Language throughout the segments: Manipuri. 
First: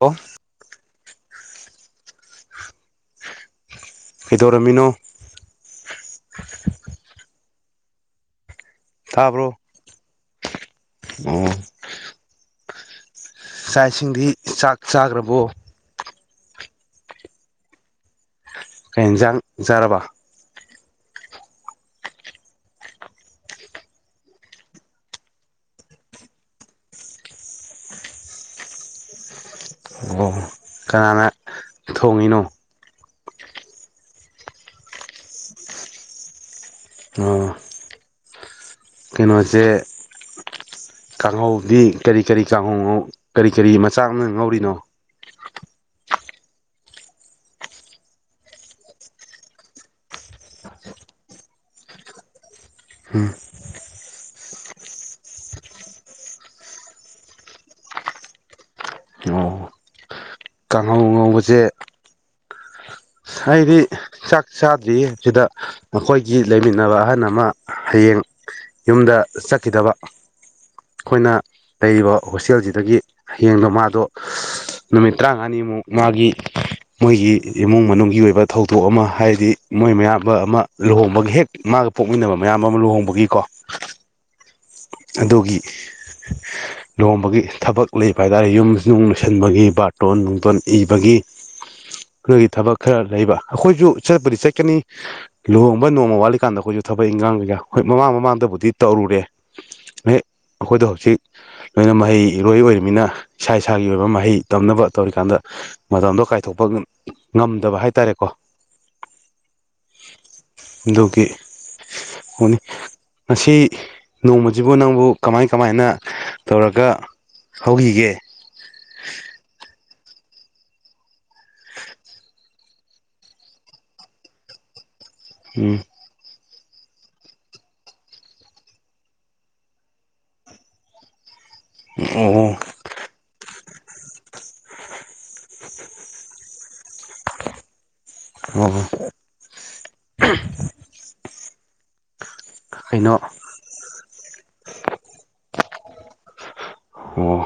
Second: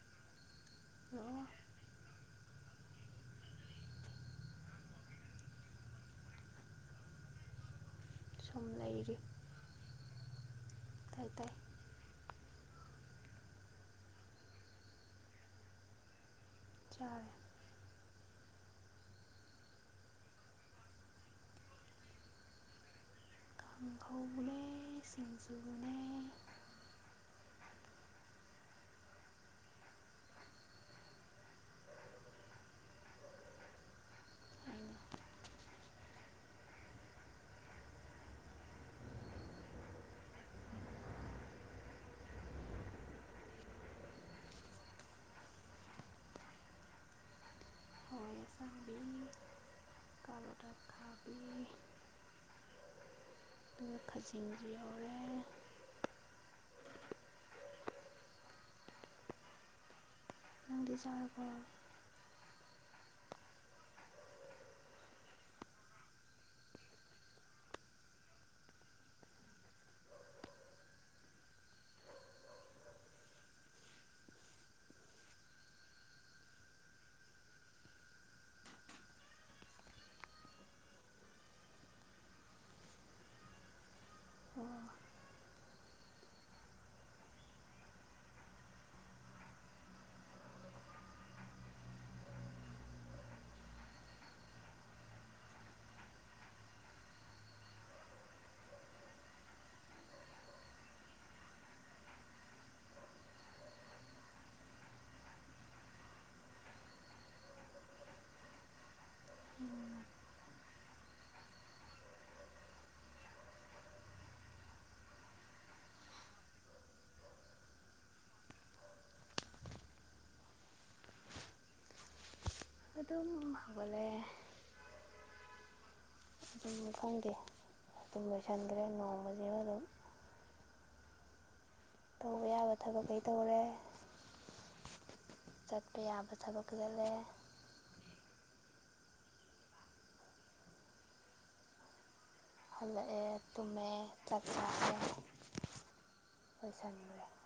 ꯍꯦꯜꯂꯣ ꯑꯣ ꯐꯤꯗꯣꯔꯥꯃꯤꯅꯣ ꯁꯨꯝ ꯂꯩꯔꯤ ꯇꯥꯕ꯭ꯔꯣ ꯇꯥꯏ ꯑꯣ ꯇꯥꯏ ꯆꯥꯛ ꯏꯁꯤꯡꯗꯤ ꯆꯥꯛ ꯆꯥꯈ꯭ꯔꯕꯣ ꯆꯔ ꯀ ꯌꯦꯟꯖꯥꯡ ꯆꯥꯔꯕ ꯈꯪꯈꯥꯎꯕꯅꯦ ꯁꯤꯡꯖꯨꯕꯅꯦ ꯑꯣ ꯀꯅꯥꯅ ꯊꯣꯡꯉꯤꯅꯣ ꯑꯩꯅ ꯑꯣ ꯀꯩꯅꯣꯁꯦ ꯀꯥꯡꯍꯧꯗꯤ ꯀꯔꯤ ꯀꯔꯤ ꯀꯥꯡꯍꯧ ꯀꯔꯤ ꯀꯔꯤ ꯃꯆꯥꯛ ꯑꯃ ꯉ ꯂꯧꯔꯤꯅꯣ ꯍ ꯆꯕꯤ ꯀꯂꯗꯥ ꯈꯕꯤ ꯎꯝ ꯑꯗꯨꯒ ꯈꯖꯤꯡꯁꯨ ꯌꯥꯎꯔꯦ ꯅꯪ ꯆ ꯅꯣꯡꯕꯁꯦ ꯑꯩꯗꯤ ꯆꯥꯛ ꯆꯥꯗ꯭ꯔꯤ ꯁꯤꯗ ꯃꯈꯣꯏꯒꯤ ꯂꯩꯃꯤꯟꯅꯕ ꯑꯍꯟ ꯑꯃ ꯍꯌꯦꯡ ꯌꯨꯝꯗ ꯆꯠꯈꯤꯗꯕ ꯑꯩꯈꯣꯏꯅ ꯂꯩꯔꯤꯕ ꯍꯣꯁꯇꯦꯜꯁꯤꯗꯒꯤ ꯍꯌꯦꯡꯗꯣ ꯃꯥꯗꯣ ꯅꯨꯃꯤꯠ ꯇꯔꯥꯉꯥꯅꯤꯃꯨꯛ ꯃꯥꯒꯤ ꯃꯣꯏꯒꯤ ꯏꯃꯨꯡ ꯃꯅꯨꯡ ꯒꯤ ꯑꯣꯏꯕ ꯊꯧꯗꯣꯛ ꯑꯃ ꯍꯥꯏꯗꯤ ꯃꯣꯏ ꯃꯌꯥꯝꯕ ꯑꯃ ꯂꯨꯍꯣꯡꯕꯒꯤ ꯍꯦꯛ ꯃꯥꯒ ꯄꯣꯛꯃꯤꯟꯅꯕ ꯃꯌꯥꯝꯕ ꯑꯃ ꯂꯨꯍꯣꯡꯕꯒꯤꯀꯣ ꯑꯣ ꯑꯗꯨꯒꯤ ꯂꯨꯍꯣꯡꯕꯒꯤ ꯊꯕꯛ ꯂꯩꯕ ꯍꯥꯏꯇꯥꯥꯔꯦ ꯌꯨꯝ ꯅꯨꯡ ꯂꯣꯏꯁꯟꯕꯒꯤ ꯕꯥꯔꯇꯣꯟ ꯅꯨꯡꯇꯣꯟ ꯏꯕꯒꯤ ꯑꯗꯨꯒꯤ ꯊꯕꯛ ꯈꯔ ꯂꯩꯕ ꯑꯩꯈꯣꯏꯁꯨ ꯆꯠꯄꯗꯤ ꯆꯠꯀꯅꯤ ꯂꯨꯍꯣꯡꯕ ꯅꯣꯡꯃ ꯋꯥꯠꯂꯤꯀꯥꯟꯗ ꯑꯩꯈꯣꯏꯁꯨ ꯊꯕꯛ ꯏꯟꯈꯥꯡ ꯀꯩꯀꯥ ꯍꯣꯏ ꯃꯃꯥꯡ ꯃꯃꯥꯡꯗꯕꯨꯗꯤ ꯇꯧꯔꯨꯔꯦ ꯑꯩꯈꯣꯏꯗꯣ ꯍꯧꯖꯤꯛ ꯂꯣꯏꯅ ꯃꯍꯩ ꯏꯔꯣꯏ ꯑꯣꯏꯔꯤꯕꯃꯤꯅ ꯏꯁꯥ ꯏꯁꯥꯒꯤ ꯑꯣꯏꯕ ꯃꯍꯩ ꯇꯝꯅꯕ ꯇꯧꯔꯤꯀꯥꯟꯗ ꯃꯇꯝꯗꯣ ꯀꯥꯏꯊꯣꯛꯄ ꯉꯝꯗꯕ ꯍꯥꯏ ꯇꯥꯔꯦꯀꯣ ꯑꯗꯨꯒꯤꯣꯅꯤ ꯉꯁꯤ ꯅꯣꯡꯃꯁꯤꯕꯨ ꯅꯪꯕꯨ ꯀꯃꯥꯏ ꯀꯃꯥꯏꯅ ꯇꯧꯔꯒ ꯍꯧꯈꯤꯒꯦ ꯑꯗꯨꯗꯝꯕꯂꯦ ꯎꯝ ꯑꯗꯨꯝ ꯈꯪꯗꯦ ꯑꯗꯨꯝ ꯂꯣꯏꯁꯤꯟꯈ꯭ꯔꯦ ꯅꯣꯡꯃꯁ ꯑꯗꯨꯝ ꯇꯧꯕ ꯑꯣ ꯌꯥꯕ ꯊꯕꯛ ꯀꯩ ꯇꯧꯔꯦ ꯆꯠꯄ ꯌꯥꯕ ꯊꯕꯛ ꯀꯗꯂꯦ ꯑꯣ ꯀꯩꯅꯣ ꯍꯜꯂꯛꯦ ꯇꯃꯦꯃꯦ ꯆꯆꯥꯆꯥꯦ ꯑꯣꯏꯣꯏꯁꯟꯦ ꯑꯣ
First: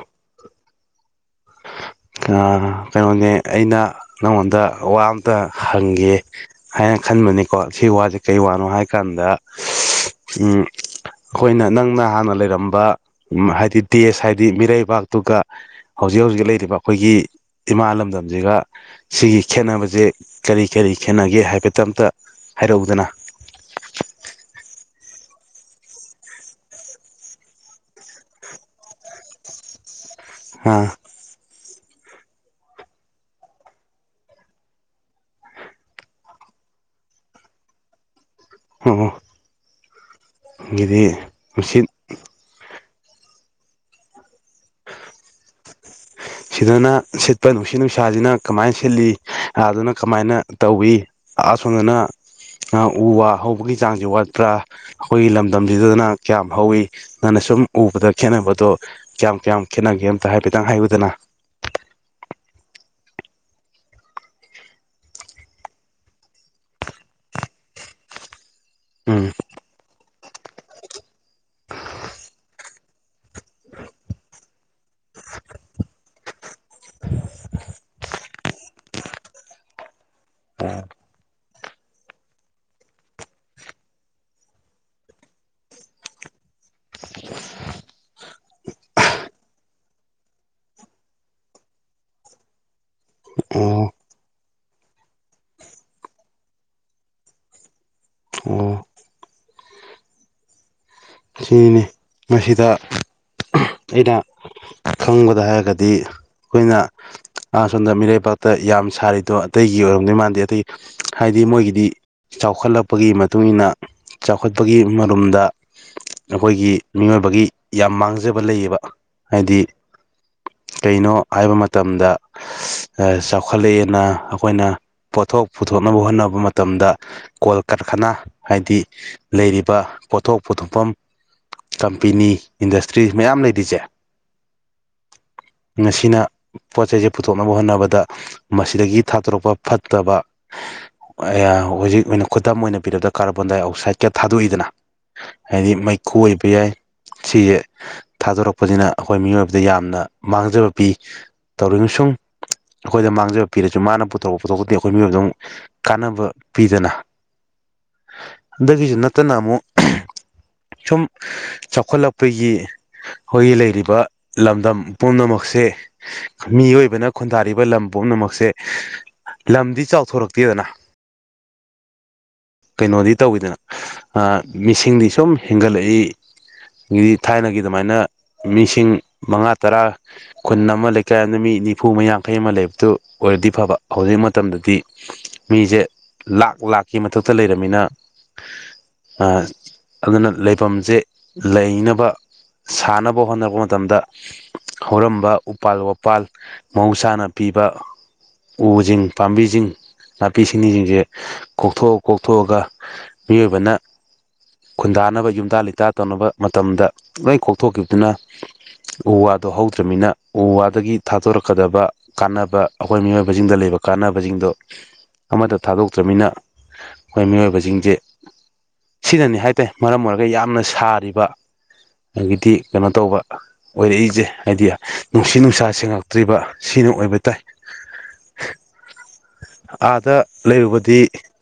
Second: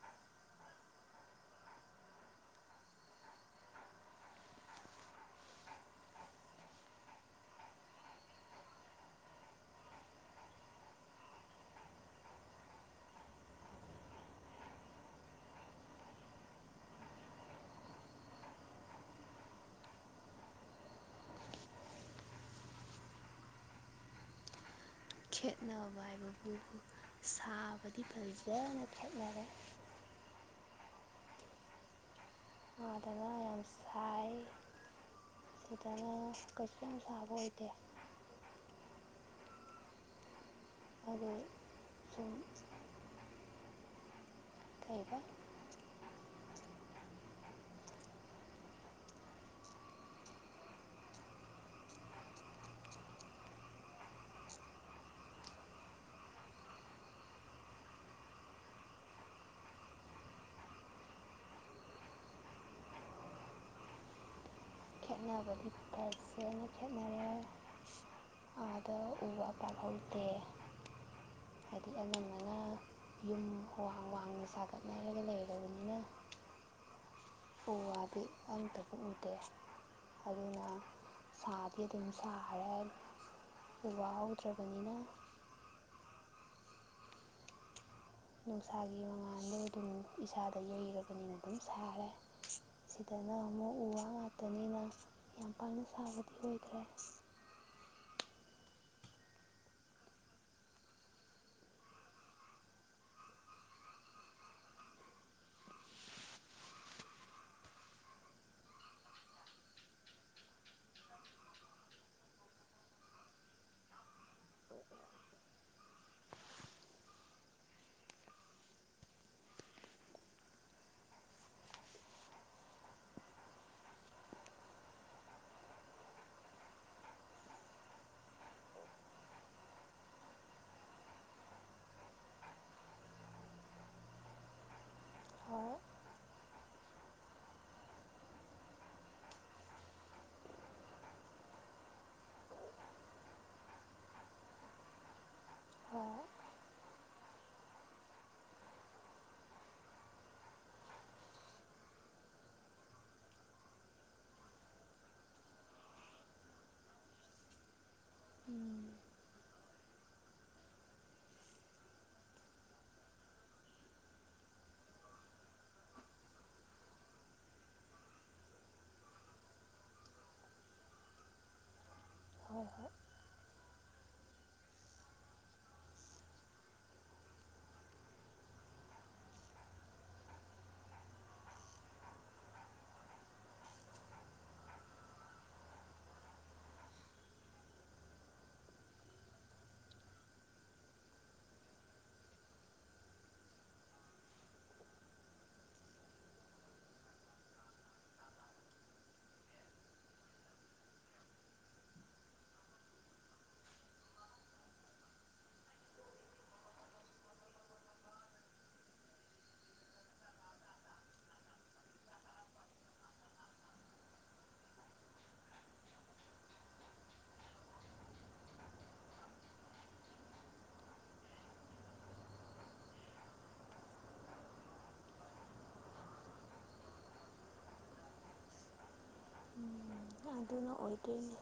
ꯀꯩꯅꯣꯅꯦ ꯑꯩꯅ ꯅꯪꯉꯣꯟꯗ ꯋꯥ ꯑꯝꯇ ꯍꯪꯒꯦ ꯍꯥꯏꯅ ꯈꯟꯕꯅꯤꯀꯣ ꯁꯤ ꯋꯥꯁꯦ ꯀꯔꯤ ꯋꯥꯅꯣ ꯍꯥꯏꯀꯥꯟꯗ ꯑꯩꯈꯣꯏꯅ ꯅꯪꯅ ꯍꯥꯟꯅ ꯂꯩꯔꯝꯕ ꯍꯥꯏꯗꯤ ꯗꯦꯁ ꯍꯥꯏꯗꯤ ꯃꯤꯔꯩꯕꯥꯛꯇꯨꯒ ꯍꯧꯖꯤꯛ ꯍꯧꯖꯤꯛ ꯂꯩꯔꯤꯕ ꯑꯩꯈꯣꯏꯒꯤ ꯏꯃꯥ ꯂꯝꯗꯝꯁꯤꯒ ꯁꯤꯒꯤ ꯈꯦꯅꯕꯁꯦ ꯀꯔꯤ ꯀꯔꯤ ꯈꯦꯠꯅꯒꯦ ꯍꯥꯏꯐꯦꯠꯇ ꯑꯇ ꯍꯥꯏꯔꯛꯎꯗꯅ ꯈꯦꯠꯅꯕ ꯍꯥꯏꯕꯕꯨꯕꯨ ꯁꯥꯕꯗꯤ ꯐꯖꯅ ꯈꯦꯠꯅꯔꯦ ꯍꯥꯥ ꯑꯥꯗꯅ ꯌꯥꯝ ꯁꯥꯏ ꯑꯗꯨꯗꯅ ꯀꯩꯁꯨ ꯌꯥꯝ ꯁꯥꯕ ꯑꯣꯏꯗꯦ ꯑꯣ ꯑꯗꯒꯤꯗꯤ ꯑꯗꯨ ꯅꯨꯡꯁꯤꯠ ꯁꯨꯝ ꯀꯩꯗ ꯁꯤꯗꯅ ꯁꯤꯠꯄ ꯅꯨꯡꯁꯤꯠ ꯅꯨꯡꯁꯥꯁꯤꯅ ꯀꯃꯥꯏꯅ ꯁꯤꯠꯂꯤ ꯑꯥꯗꯨꯅ ꯀꯃꯥꯏꯅ ꯇꯧꯏ ꯑꯁꯣꯝꯗꯅ ꯎ ꯋꯥ ꯍꯧꯕꯒꯤ ꯆꯥꯡꯁꯤ ꯋꯥꯠꯄ꯭ꯔꯥ ꯑꯩꯈꯣꯏꯒꯤ ꯂꯝꯗꯝꯁꯤꯗꯗꯅ ꯀꯌꯥꯝ ꯍꯧꯋꯤ ꯅꯪꯅ ꯁꯨꯝ ꯎꯕꯗ ꯈꯦꯠꯅꯕꯗꯣ ꯀꯌꯥꯝ ꯀꯌꯥꯝ ꯈꯦꯠꯅꯒꯦ ꯑꯃꯝꯇ ꯍꯥꯏꯐꯦꯠꯇꯪ ꯍꯥꯏꯕꯗꯅ ꯈꯦꯅꯕꯗꯤ ꯇꯁꯦ ꯈꯦꯅꯔ ꯑꯗ ꯎꯝ ꯎ ꯄ ꯐꯠꯇꯦ ꯍꯥꯏꯗꯤ ꯑꯅꯃꯅ ꯌꯨꯝ ꯍꯍꯡ ꯋꯥꯍꯥꯡꯅ ꯁꯥꯒꯠꯅꯔꯒ ꯂꯩꯔꯕꯅꯤꯅ ꯎ ꯋꯥꯗꯤ ꯑꯝꯇ ꯎꯗꯦ ꯑꯗꯨꯅ ꯁꯥꯗꯤ ꯑꯗꯨꯝ ꯁꯥꯈꯔꯦ ꯎ ꯋꯥ ꯍꯧꯗ꯭ꯔꯕꯅꯤꯅ ꯅꯨꯡꯁꯥꯒꯤ ꯃꯉꯥꯜꯗꯣ ꯑꯗꯨꯝ ꯏꯁꯥꯗ ꯌꯩꯔꯕꯅꯤꯅ ꯑꯗꯨꯝ ꯁꯥꯔꯦ ꯁꯤꯗꯅ ꯑꯃꯨꯛ ꯎ ꯑꯣ ꯋꯥ ꯉꯇꯅꯤꯅ ꯌꯥꯝ ꯄꯥꯅ ꯁꯥꯕꯗꯤ ꯑꯣꯏꯈ꯭ꯔꯦ ꯑꯣ ꯁꯤꯅꯤꯅꯦ ꯃꯁꯤꯗ ꯑꯩꯅ ꯈꯪꯕꯗ ꯍꯥꯏꯔꯒꯗꯤ ꯑꯩꯈꯣꯏꯅ ꯁꯣꯝꯗ ꯃꯤꯔꯩꯕꯥꯛꯇ ꯌꯥꯝ ꯁꯥꯔꯤꯗꯣ ꯑꯇꯩꯒꯤ ꯑꯣꯏꯔꯝꯗꯣꯏ ꯃꯥꯟꯗꯦ ꯑꯇꯩ ꯍꯥꯏꯗꯤ ꯃꯣꯏꯒꯤꯗꯤ ꯆꯥꯎꯈꯠꯂꯛꯄꯒꯤ ꯃꯇꯨꯡ ꯃꯇꯨꯡꯏꯟꯅ ꯆꯥꯎꯈꯠꯄꯒꯤ ꯃꯔꯨꯝꯗ ꯑꯩꯈꯣꯏꯒꯤ ꯃꯤꯑꯣꯏꯕꯒꯤ ꯌꯥꯝ ꯃꯥꯡꯖꯕ ꯂꯩꯌꯦꯕ ꯍꯥꯏꯗꯤ ꯀꯩꯅꯣ ꯍꯥꯏꯕ ꯃꯇꯝꯗ ꯆꯥꯎꯈꯠꯂꯛꯑꯦꯅ ꯑꯩꯈꯣꯏꯅ ꯄꯣꯠꯊꯣꯛ ꯄꯨꯊꯣꯛꯅꯕ ꯍꯣꯠꯅꯕ ꯃꯇꯝꯗ ꯀꯣꯜ ꯀꯔꯈꯅ ꯍꯥꯏꯗꯤ ꯂꯩꯔꯤꯕ ꯄꯣꯠꯊꯣꯛ ꯄꯨꯊꯣꯛꯐꯝ ꯀꯝꯄꯦꯅꯤ ꯏꯟꯗꯁꯇ꯭ꯔꯤ ꯃꯌꯥꯝ ꯂꯩꯔꯤꯁꯦ ꯍꯣꯏ ꯃꯁꯤꯅ ꯄꯣꯠ ꯆꯩꯁꯦ ꯄꯨꯊꯣꯛꯅꯕ ꯍꯣꯠꯅꯕꯗ ꯃꯁꯤꯗꯒꯤ ꯊꯥꯗꯣꯔꯛꯄ ꯐꯠꯇꯕ ꯍꯧꯖꯤꯛ ꯑꯣꯏꯅ ꯈꯨꯗꯝ ꯑꯣꯏꯅ ꯄꯤꯔꯔꯕꯗ ꯀꯥꯔꯕꯣꯟꯗꯥꯏꯑꯛꯁꯥꯏꯠꯀ ꯊꯥꯗꯣꯛꯏꯗꯅ ꯍꯥꯏꯗꯤ ꯍꯣꯏ ꯃꯩꯈꯣꯏ ꯁꯤꯁꯦ ꯊꯥꯗꯣꯔꯛꯄꯁꯤꯅ ꯑꯩꯈꯣꯏ ꯃꯤꯑꯣꯏꯕꯗ ꯌꯥꯝꯅ ꯃꯥꯡꯖꯕ ꯄꯤ ꯇꯧꯔꯤ ꯑꯩꯈꯣꯏꯗ ꯃꯥꯡꯖꯕ ꯄꯤꯔꯁꯨ ꯃꯥꯅ ꯄꯨꯊꯣꯔꯛꯄ ꯄꯨꯣꯊꯣꯛꯄꯗꯤ ꯑꯩꯈꯣꯏ ꯃꯤꯑꯣꯏꯕꯗ ꯑꯃꯨꯛ ꯀꯥꯟꯅꯕ ꯄꯤꯗꯅ ꯗꯒꯖ ꯎꯝ ꯅꯠꯇꯅꯥꯃꯨ ꯁꯨꯝ ꯆꯥꯎꯈꯠꯂꯛꯄꯒꯤ ꯑꯩꯈꯣꯏꯒꯤ ꯂꯩꯔꯤꯕ ꯂꯝꯗꯝ ꯄꯨꯝꯅꯃꯛꯁꯦ ꯃꯤꯑꯣꯏꯕꯅ ꯈꯨꯟꯗꯥꯔꯤꯕ ꯂꯝ ꯄꯨꯝꯅꯃꯛꯁꯦ ꯂꯝꯗꯤ ꯆꯥꯎꯊꯣꯔꯛꯇꯦꯗꯅ ꯍꯣꯏ ꯍꯣꯏ ꯀꯩꯅꯣꯗꯤ ꯇꯧꯋꯤꯗꯅ ꯃꯤꯁꯤꯡꯗꯤ ꯁꯨꯝ ꯍꯦꯟꯒꯠꯂꯛꯏ ꯊꯥꯏꯅꯒꯤ ꯑꯗꯨꯃꯥꯏꯅ ꯃꯤꯁꯤꯡ ꯃꯉꯥ ꯇꯔꯥ ꯈꯨꯨꯟ ꯑꯃ ꯂꯩꯀꯥꯏꯗ ꯃꯤ ꯅꯤꯐꯨꯃ ꯌꯥꯡꯈꯩ ꯑꯃ ꯂꯩꯕꯗꯨ ꯑꯣꯏꯔꯗꯤ ꯐꯕ ꯍꯧꯖꯤꯛ ꯃꯇꯝꯗꯗꯤ ꯃꯤꯁꯦ ꯂꯥꯛ ꯂꯥꯛꯀꯤ ꯃꯊꯛꯇ ꯂꯩꯔꯕꯝꯃꯤꯅ ꯑꯗꯨꯅ ꯂꯩꯐꯝꯁꯦ ꯂꯩꯅꯕ ꯁꯥꯟꯅꯕ ꯍꯣꯠꯅꯔꯛꯄ ꯃꯇꯝꯗ ꯍꯧꯔꯝꯕ ꯎꯄꯥꯜ ꯋꯥꯄꯥꯜ ꯃꯍꯧꯁꯥꯅ ꯄꯤꯕ ꯎꯁꯤꯡ ꯄꯥꯝꯕꯤꯁꯤꯡ ꯅꯥꯄꯤ ꯁꯤꯡꯅꯤꯁꯤꯡꯁꯦ ꯀꯣꯛꯊꯣꯛꯑ ꯀꯣꯛꯊꯣꯛꯑꯒ ꯃꯤꯑꯣꯏꯕꯅ ꯈꯨꯟꯗꯥꯅꯕ ꯌꯨꯝꯇꯥ ꯂꯩꯇꯥ ꯇꯧꯅꯕ ꯃꯇꯝꯗ ꯂꯣꯏ ꯀꯣꯛꯊꯣꯛꯈꯤꯕꯗꯨꯅ ꯎ ꯋꯥꯗꯣ ꯍꯧꯗ꯭ꯔꯃꯤꯅ ꯎ ꯋꯥꯗꯒꯤ ꯊꯥꯗꯣꯔꯛꯀꯗꯕ ꯀꯥꯟꯅꯕ ꯑꯩꯈꯣꯏ ꯃꯤꯑꯣꯏꯕꯁꯤꯡꯗ ꯂꯩꯕ ꯀꯥꯟꯅꯕꯁꯤꯡꯗꯣ ꯑꯃꯠꯇ ꯊꯥꯗꯣꯛꯇ꯭ꯔꯃꯤꯅ ꯑꯩꯈꯣꯏ ꯃꯤꯑꯣꯏꯕꯁꯤꯡꯁꯦ ꯁꯤꯅꯅꯤ ꯍꯥꯏ ꯇꯦ ꯃꯔꯝ ꯑꯣꯏꯔꯒ ꯌꯥꯝꯅ ꯊꯔꯤꯕ ꯑꯗꯒꯤꯗꯤ ꯀꯩꯅꯣ ꯇꯧꯕ ꯑꯣꯏꯔꯛꯏꯁꯦ ꯍꯥꯏꯗꯤ ꯅꯨꯡꯁꯤ ꯅꯨꯡꯁꯥ ꯁꯦꯡꯉꯛꯇ꯭ꯔꯤꯕ ꯁꯤꯅ ꯑꯣꯏꯕ ꯇꯥꯏ ꯑꯥꯗ ꯑꯗꯨꯅ ꯂꯩꯔꯨꯕꯗꯤ ꯑꯣꯏꯗꯣꯏꯅꯦ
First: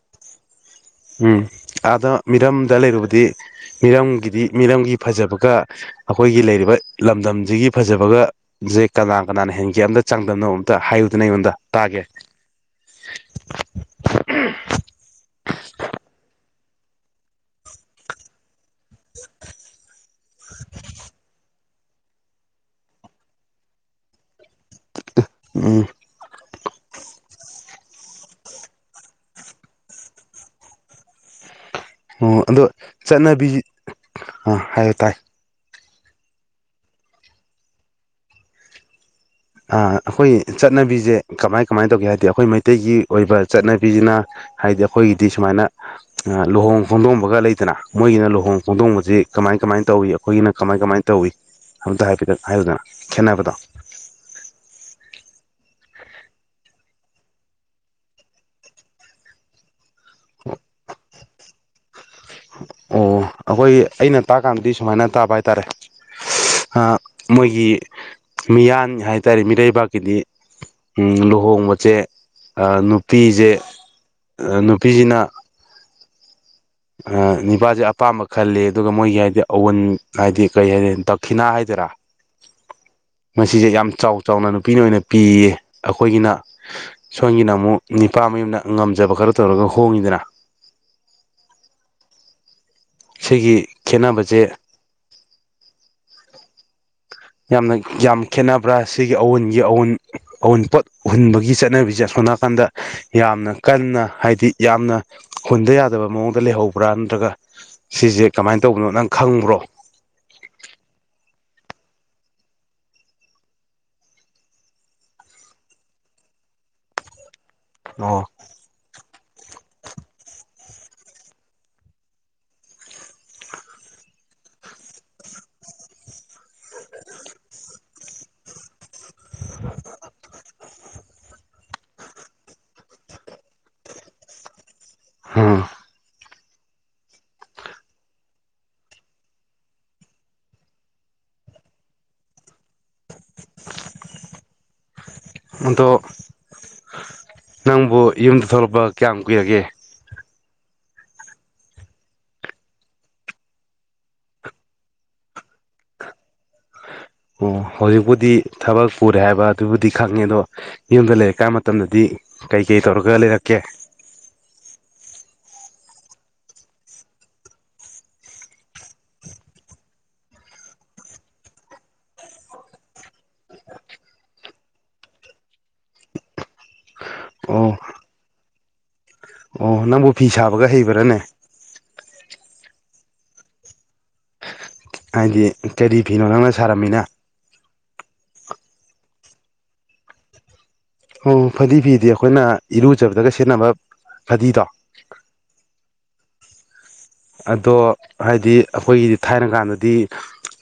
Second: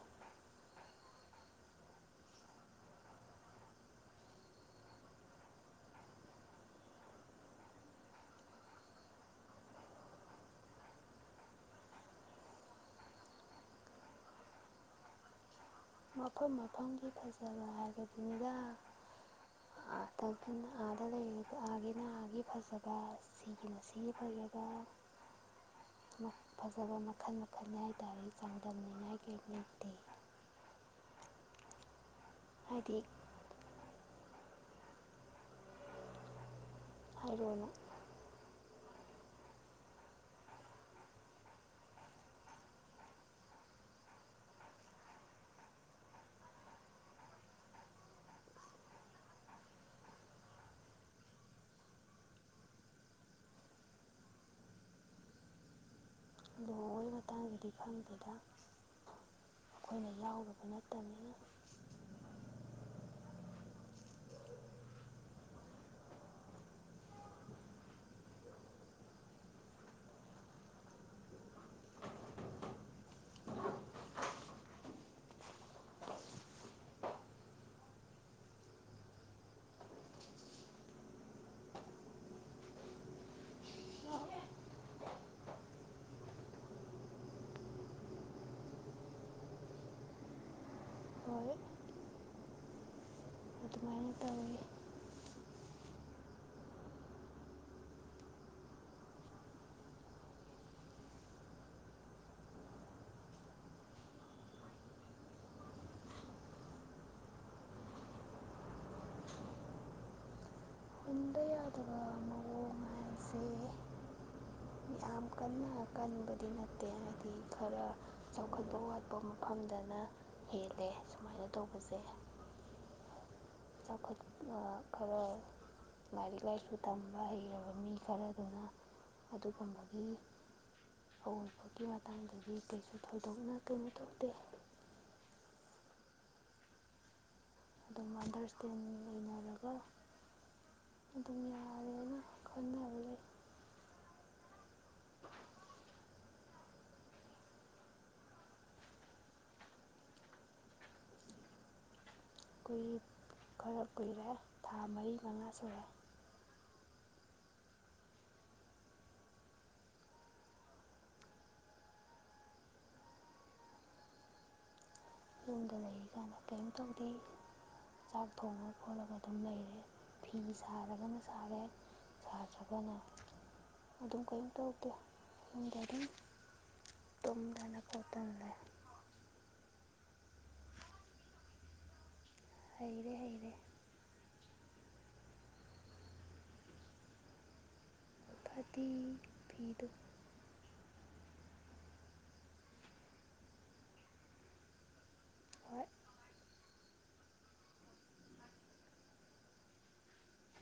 ꯎꯝ ꯑꯗ ꯃꯤꯔꯝꯗ ꯂꯩꯔꯨꯕꯗꯤ ꯃꯤꯔꯝꯒꯤ ꯗꯤ ꯃꯤꯔꯝꯒꯤ ꯐꯖꯕꯒ ꯑꯩꯈꯣꯏꯒꯤ ꯂꯩꯔꯤꯕ ꯂꯝꯗꯝꯁꯤꯒꯤ ꯐꯖꯕꯒꯁꯦ ꯀꯅꯥ ꯀꯅꯥꯅ ꯍꯦꯟꯒꯦ ꯑꯝꯇ ꯆꯥꯡꯗꯝꯅꯕꯣ ꯑꯝꯇ ꯍꯥꯏꯌꯨꯗꯅ ꯑꯩꯉꯣꯟꯗ ꯇꯥꯒꯦ ꯃꯐꯝ ꯃꯐꯝꯒꯤ ꯐꯖꯕ ꯍꯥꯏꯕꯗꯨꯅꯤꯔ ꯑ ꯑꯗ ꯂꯩ ꯑꯥꯒꯤꯅ ꯑꯥꯒꯤ ꯐꯖꯕ ꯁꯤꯒꯤꯅ ꯁꯤꯒꯤ ꯐꯖꯕ ꯎꯝ ꯐꯖꯕ ꯃꯈꯜ ꯃꯈꯜꯅꯤ ꯍꯥꯏ ꯔꯤ ꯆꯥꯡꯗꯝꯅꯤꯡꯉꯥꯏ ꯀꯅꯤꯗꯤ ꯑꯣ ꯑꯗꯣ ꯍꯥꯏꯗꯤ ꯆꯠꯅꯕꯤ ꯑꯥ ꯍꯥꯏꯌꯨ ꯇꯥꯏ ꯑꯔꯅ ꯑꯩꯈꯣꯏ ꯆꯠꯅꯕꯤꯁꯦ ꯀꯃꯥꯏ ꯀꯃꯥꯏꯅ ꯇꯧꯒꯦ ꯍꯥꯏꯕꯗꯤ ꯑꯩꯈꯣꯏ ꯃꯩꯇꯩꯒꯤ ꯑꯣꯏꯕ ꯆꯠꯅꯕꯤꯁꯤꯅ ꯍꯥꯏꯗꯤ ꯑꯩꯈꯣꯏꯒꯤꯗꯤ ꯁꯨꯃꯥꯏꯅ ꯂꯨꯍꯣꯡ ꯈꯣꯡꯗꯣꯡꯕꯒ ꯂꯩꯗꯅ ꯃꯣꯏꯒꯤꯅ ꯂꯨꯍꯣꯡ ꯈꯣꯡꯗꯣꯡꯕꯁꯤ ꯀꯃꯥꯏ ꯀꯃꯥꯏꯅ ꯇꯧꯏꯤ ꯑꯩꯈꯣꯏꯒꯤꯅ ꯀꯃꯥꯏ ꯀꯃꯥꯏꯅ ꯇꯧꯏ ꯑꯝꯇ ꯍꯥꯏꯐꯦꯠꯇꯪ ꯍꯥꯏꯌꯗꯅ ꯈꯦꯠꯅꯕꯗꯣ [unintelligible] ꯂꯨꯍꯣꯡꯕꯒꯤ ꯃꯇꯥꯡꯗꯗꯤ ꯈꯪꯗꯦꯗ ꯑꯩꯈꯣꯏꯅ ꯌꯥꯎꯕꯗꯨ ꯅꯠꯇꯕꯅꯤꯅ ꯑꯣ ꯑꯩꯈꯣꯏ ꯑꯩꯅ ꯇꯥꯛꯀꯥꯟꯗꯗꯤ ꯁꯨꯃꯥꯏꯅ ꯇꯥꯕ ꯍꯥꯏꯇꯥꯔꯦ ꯃꯣꯏꯒꯤ ꯃꯤꯌꯥꯟ ꯍꯥꯏ ꯇꯔꯦ ꯃꯤꯔꯩꯕꯥꯛꯀꯤꯗꯤ ꯂꯨꯍꯣꯡꯕꯁꯦ ꯅꯨꯄꯤꯁꯦ ꯅꯨꯄꯤꯁꯤꯅ ꯅꯤꯄꯥꯁꯦ ꯑꯄꯥꯝꯕ ꯈꯜꯂꯤꯦ ꯑꯗꯨꯒ ꯃꯣꯏꯒꯤ ꯍꯥꯏꯗꯤ ꯑꯋꯟ ꯍꯥꯏꯗꯤ ꯀꯔꯤ ꯍꯥꯏ ꯗꯛꯈꯤꯅꯥ ꯍꯥꯏꯗꯔꯥ ꯃꯁꯤꯁꯦ ꯌꯥꯝ ꯆꯥꯎ ꯆꯥꯎꯅ ꯅꯨꯄꯤꯅ ꯑꯣꯏꯅ ꯄꯤꯌꯦ ꯑꯩꯈꯣꯏꯒꯤꯅ ꯁꯣꯝꯒꯤꯅ ꯑꯃꯨꯛ ꯅꯤꯄꯥ ꯃꯌꯨꯝꯅ ꯉꯝꯖꯕ ꯈꯔ ꯇꯧꯔꯒ ꯍꯣꯡꯉꯤꯗꯅ ꯍꯣꯏ ꯁꯤꯒꯤ ꯑꯗꯨꯃꯥꯏꯅ ꯈꯦꯅꯕꯁꯦ ꯇꯧꯋꯤ ꯌꯥꯝꯅ ꯌꯥꯝ ꯈꯦꯅꯕ꯭ꯔꯥ ꯁꯤꯒꯤ ꯑꯋꯟꯒꯤ ꯑꯋꯟ ꯑꯋꯟꯄꯣꯠ ꯎꯨꯟꯕꯒꯤ ꯆꯠꯅꯕꯤꯁꯦ ꯑꯁꯣꯝ ꯅꯥꯀꯥꯟꯗ ꯌꯥꯝꯅ ꯀꯟꯅ ꯍꯥꯏꯗꯤ ꯌꯥꯝꯅ ꯍꯨꯟꯗ ꯌꯥꯗꯕ ꯃꯑꯣꯡꯗ ꯂꯩꯍꯧꯕ꯭ꯔꯥ ꯅꯠꯇ꯭ꯔꯒ ꯁꯤꯁꯦ ꯀꯃꯥꯏꯅ ꯇꯧꯕꯅꯣ ꯅꯪ ꯈꯪꯕ꯭ꯔꯣ ꯍꯟꯗ ꯌꯥꯗꯕ ꯃꯑꯣꯡ ꯍꯥꯏꯁꯦ ꯃꯤ ꯌꯥꯝ ꯀꯟꯅꯀꯥꯟ ꯅꯨꯕꯗꯤ ꯅꯠꯇꯦ ꯍꯥꯏꯗꯤ ꯈꯔ ꯑꯣ ꯆꯥꯎꯈꯠꯄꯕ ꯋꯥꯠꯄ ꯃꯐꯝꯗꯅ ꯍꯦꯜꯂꯦ ꯁꯨꯃꯥꯏꯅ ꯇꯧꯕꯁꯦ ꯆꯥꯎꯈꯠ ꯈꯔ ꯂꯥꯏꯔꯤꯛ ꯂꯥꯏꯁꯨ ꯇꯝꯕ ꯍꯩꯔꯕ ꯃꯤ ꯈꯔꯗꯨꯅ ꯑꯗꯨꯒꯨꯝꯕꯒꯤ ꯍꯧꯕꯒꯤ ꯃꯇꯥꯡꯗꯗꯤ ꯀꯩꯁꯨ ꯊꯧꯗꯣꯛꯅ ꯀꯩꯅꯣ ꯊꯣꯛꯇꯦ ꯍꯥ ꯑꯗꯨꯝ ꯑꯟꯗꯔꯁꯇꯦꯟꯗꯤꯡ ꯂꯩꯅꯔꯒ ꯑꯗꯨꯝ ꯌꯥꯔꯦꯅ ꯈꯕ ꯂꯩ ꯑꯗꯣ ꯅꯪꯕꯨ ꯌꯨꯝꯗ ꯊꯣꯛꯂꯛꯄ ꯀꯌꯥꯝ ꯀꯨꯏꯔꯒꯦ ꯀꯈꯨꯏ ꯈꯔ ꯀꯨꯏꯔꯦ ꯊꯥ ꯃꯔꯤ ꯃꯉꯥ ꯁꯨꯔꯦ ꯑꯣ ꯍꯧꯖꯤꯛꯄꯨꯗꯤ ꯊꯕꯛ ꯄꯨꯔꯦ ꯍꯥꯏꯕ ꯑꯗꯨꯕꯨꯗꯤ ꯈꯪꯉꯦ ꯑꯗꯣ ꯌꯨꯝꯗ ꯂꯩꯔꯛꯀꯥꯟ ꯃꯇꯝꯗꯗꯤ ꯀꯩꯀꯩ ꯇꯧꯔꯒ ꯂꯩꯔꯛꯀꯦ ꯌꯨꯝꯗ ꯂꯩꯔꯤꯀꯥꯟꯗ ꯀꯔꯤꯝ ꯇꯧꯗꯦ ꯆꯥꯛ ꯊꯣꯡꯉ ꯈꯣꯠꯂꯒ ꯑꯗꯨꯝ ꯂꯩꯔꯦ ꯐꯤ ꯁꯥꯔꯒꯅ ꯁꯥꯔꯦ ꯁꯥꯗ꯭ꯔꯒꯅ ꯑꯗꯨꯝ ꯀꯔꯤꯝ ꯇꯧꯗꯦ ꯌꯨꯝꯗ ꯑꯗꯨꯝ ꯑꯣ ꯇꯣꯝꯗꯅ ꯐ ꯃꯇꯝꯝ ꯂꯩꯦ ꯑꯣ ꯅꯪꯕꯨ ꯐꯤ ꯁꯥꯕꯒ ꯍꯩꯕ꯭ꯔꯥꯅꯦ ꯍꯩꯔꯦ ꯍꯩꯔꯦ ꯍꯥꯏꯗꯤ ꯀꯔꯤ ꯐꯤꯅꯣ ꯅꯪꯅ ꯁꯥꯔꯝꯃꯤꯅ ꯐꯗꯤ ꯐꯤꯗꯨꯣ ꯑꯣ ꯐꯗꯤ ꯐꯤꯗꯤ ꯑꯩꯈꯣꯏꯅ ꯏꯔꯨꯖꯕꯗꯒ ꯁꯦꯠꯅꯕ ꯐꯗꯤꯗꯣ ꯍꯣꯏ ꯑꯗꯣ ꯍꯥꯏꯗꯤ ꯑꯩꯈꯣꯏꯒꯤꯗꯤ ꯊꯥꯏꯅ ꯀꯥꯟꯗꯗꯤ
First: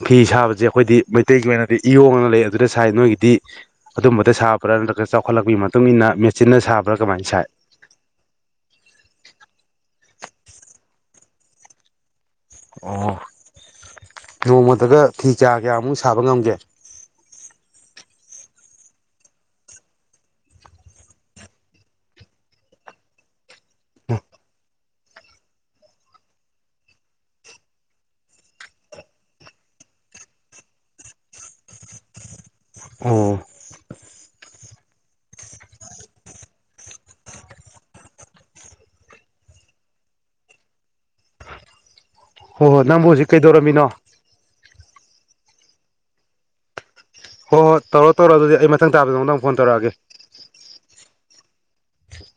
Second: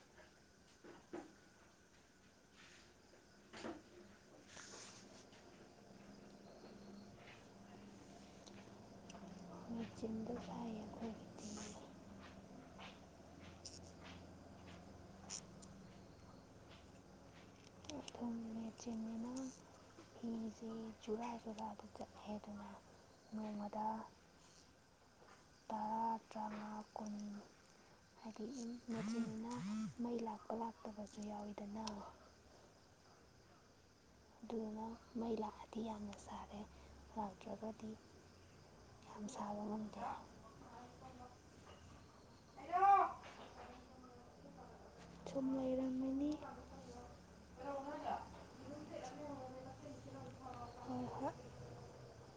ꯐꯤ ꯁꯥꯕꯁꯦ ꯑꯩꯈꯣꯏꯗꯤ ꯃꯩꯇꯩꯒꯤ ꯑꯣꯏꯅꯗꯤ ꯏꯌꯣꯡꯉꯅ ꯂꯩ ꯑꯗꯨꯗ ꯁꯥꯏ ꯅꯣꯏꯒꯤꯗꯤ ꯑꯗꯨꯝꯕꯗ ꯁꯥꯕ꯭ꯔꯥ ꯅꯠꯇ꯭ꯔꯒ ꯆꯥꯎꯈꯠꯂꯛꯄꯒꯤ ꯃꯇꯨꯡ ꯏ ꯃꯇꯨꯡꯏꯟꯅ ꯃꯦꯆꯤꯟꯅ ꯁꯥꯕ꯭ꯔꯥ ꯀꯃꯥꯏꯅ ꯁꯥꯏ ꯃꯦꯆꯤꯟꯗ ꯁꯥꯏ ꯑꯩꯈꯣꯏꯒꯤꯗꯤ ꯑꯣ ꯅꯣꯡꯃꯗꯒ ꯐꯤ ꯆꯥ ꯀꯌꯥꯃꯨꯛ ꯁꯥꯕ ꯉꯝꯒꯦ ꯃꯦꯆꯤꯅꯤꯅ ꯐꯤꯁꯦ ꯆꯨꯔꯥ ꯆꯨꯔꯥꯗ ꯆꯠꯂꯦꯗꯅ ꯅꯣꯡꯃꯗ ꯑ ꯇꯔꯥ ꯇꯥꯃꯉꯥ ꯀꯨꯟ ꯍꯥꯏꯗꯤ ꯃꯆꯤꯅ ꯃꯩ ꯂꯥꯛꯄ ꯂꯥꯛꯇꯕꯁꯨ ꯌꯥꯎꯋꯤꯗꯅ ꯑꯣ ꯑꯗꯨꯗꯨꯅ ꯃꯩ ꯂꯥꯛꯑꯗꯤ ꯌꯥꯝꯅ ꯁꯥꯔꯦ ꯂꯥꯎꯇ꯭ꯔꯒꯗꯤ ꯌꯥꯝ ꯁꯥꯕ ꯉꯝꯗꯦ ꯍꯣꯏ ꯍꯣꯏ ꯅꯪꯕꯨ ꯍꯧꯖꯤꯛ ꯀꯩꯗꯧꯔꯝꯃꯤꯅꯣ ꯁꯨꯝ ꯂꯩꯔꯝꯃꯤꯅꯤ ꯍꯣꯏ ꯍꯣꯏ ꯇꯧꯔꯣ ꯇꯧꯔꯣ ꯑꯗꯨꯗꯤ ꯑꯩ ꯃꯊꯪ ꯇꯥꯕꯗ ꯑꯃꯨꯗꯪꯨꯛ ꯐꯣꯟ ꯇꯧꯔꯛꯑꯒꯦ ꯏꯍ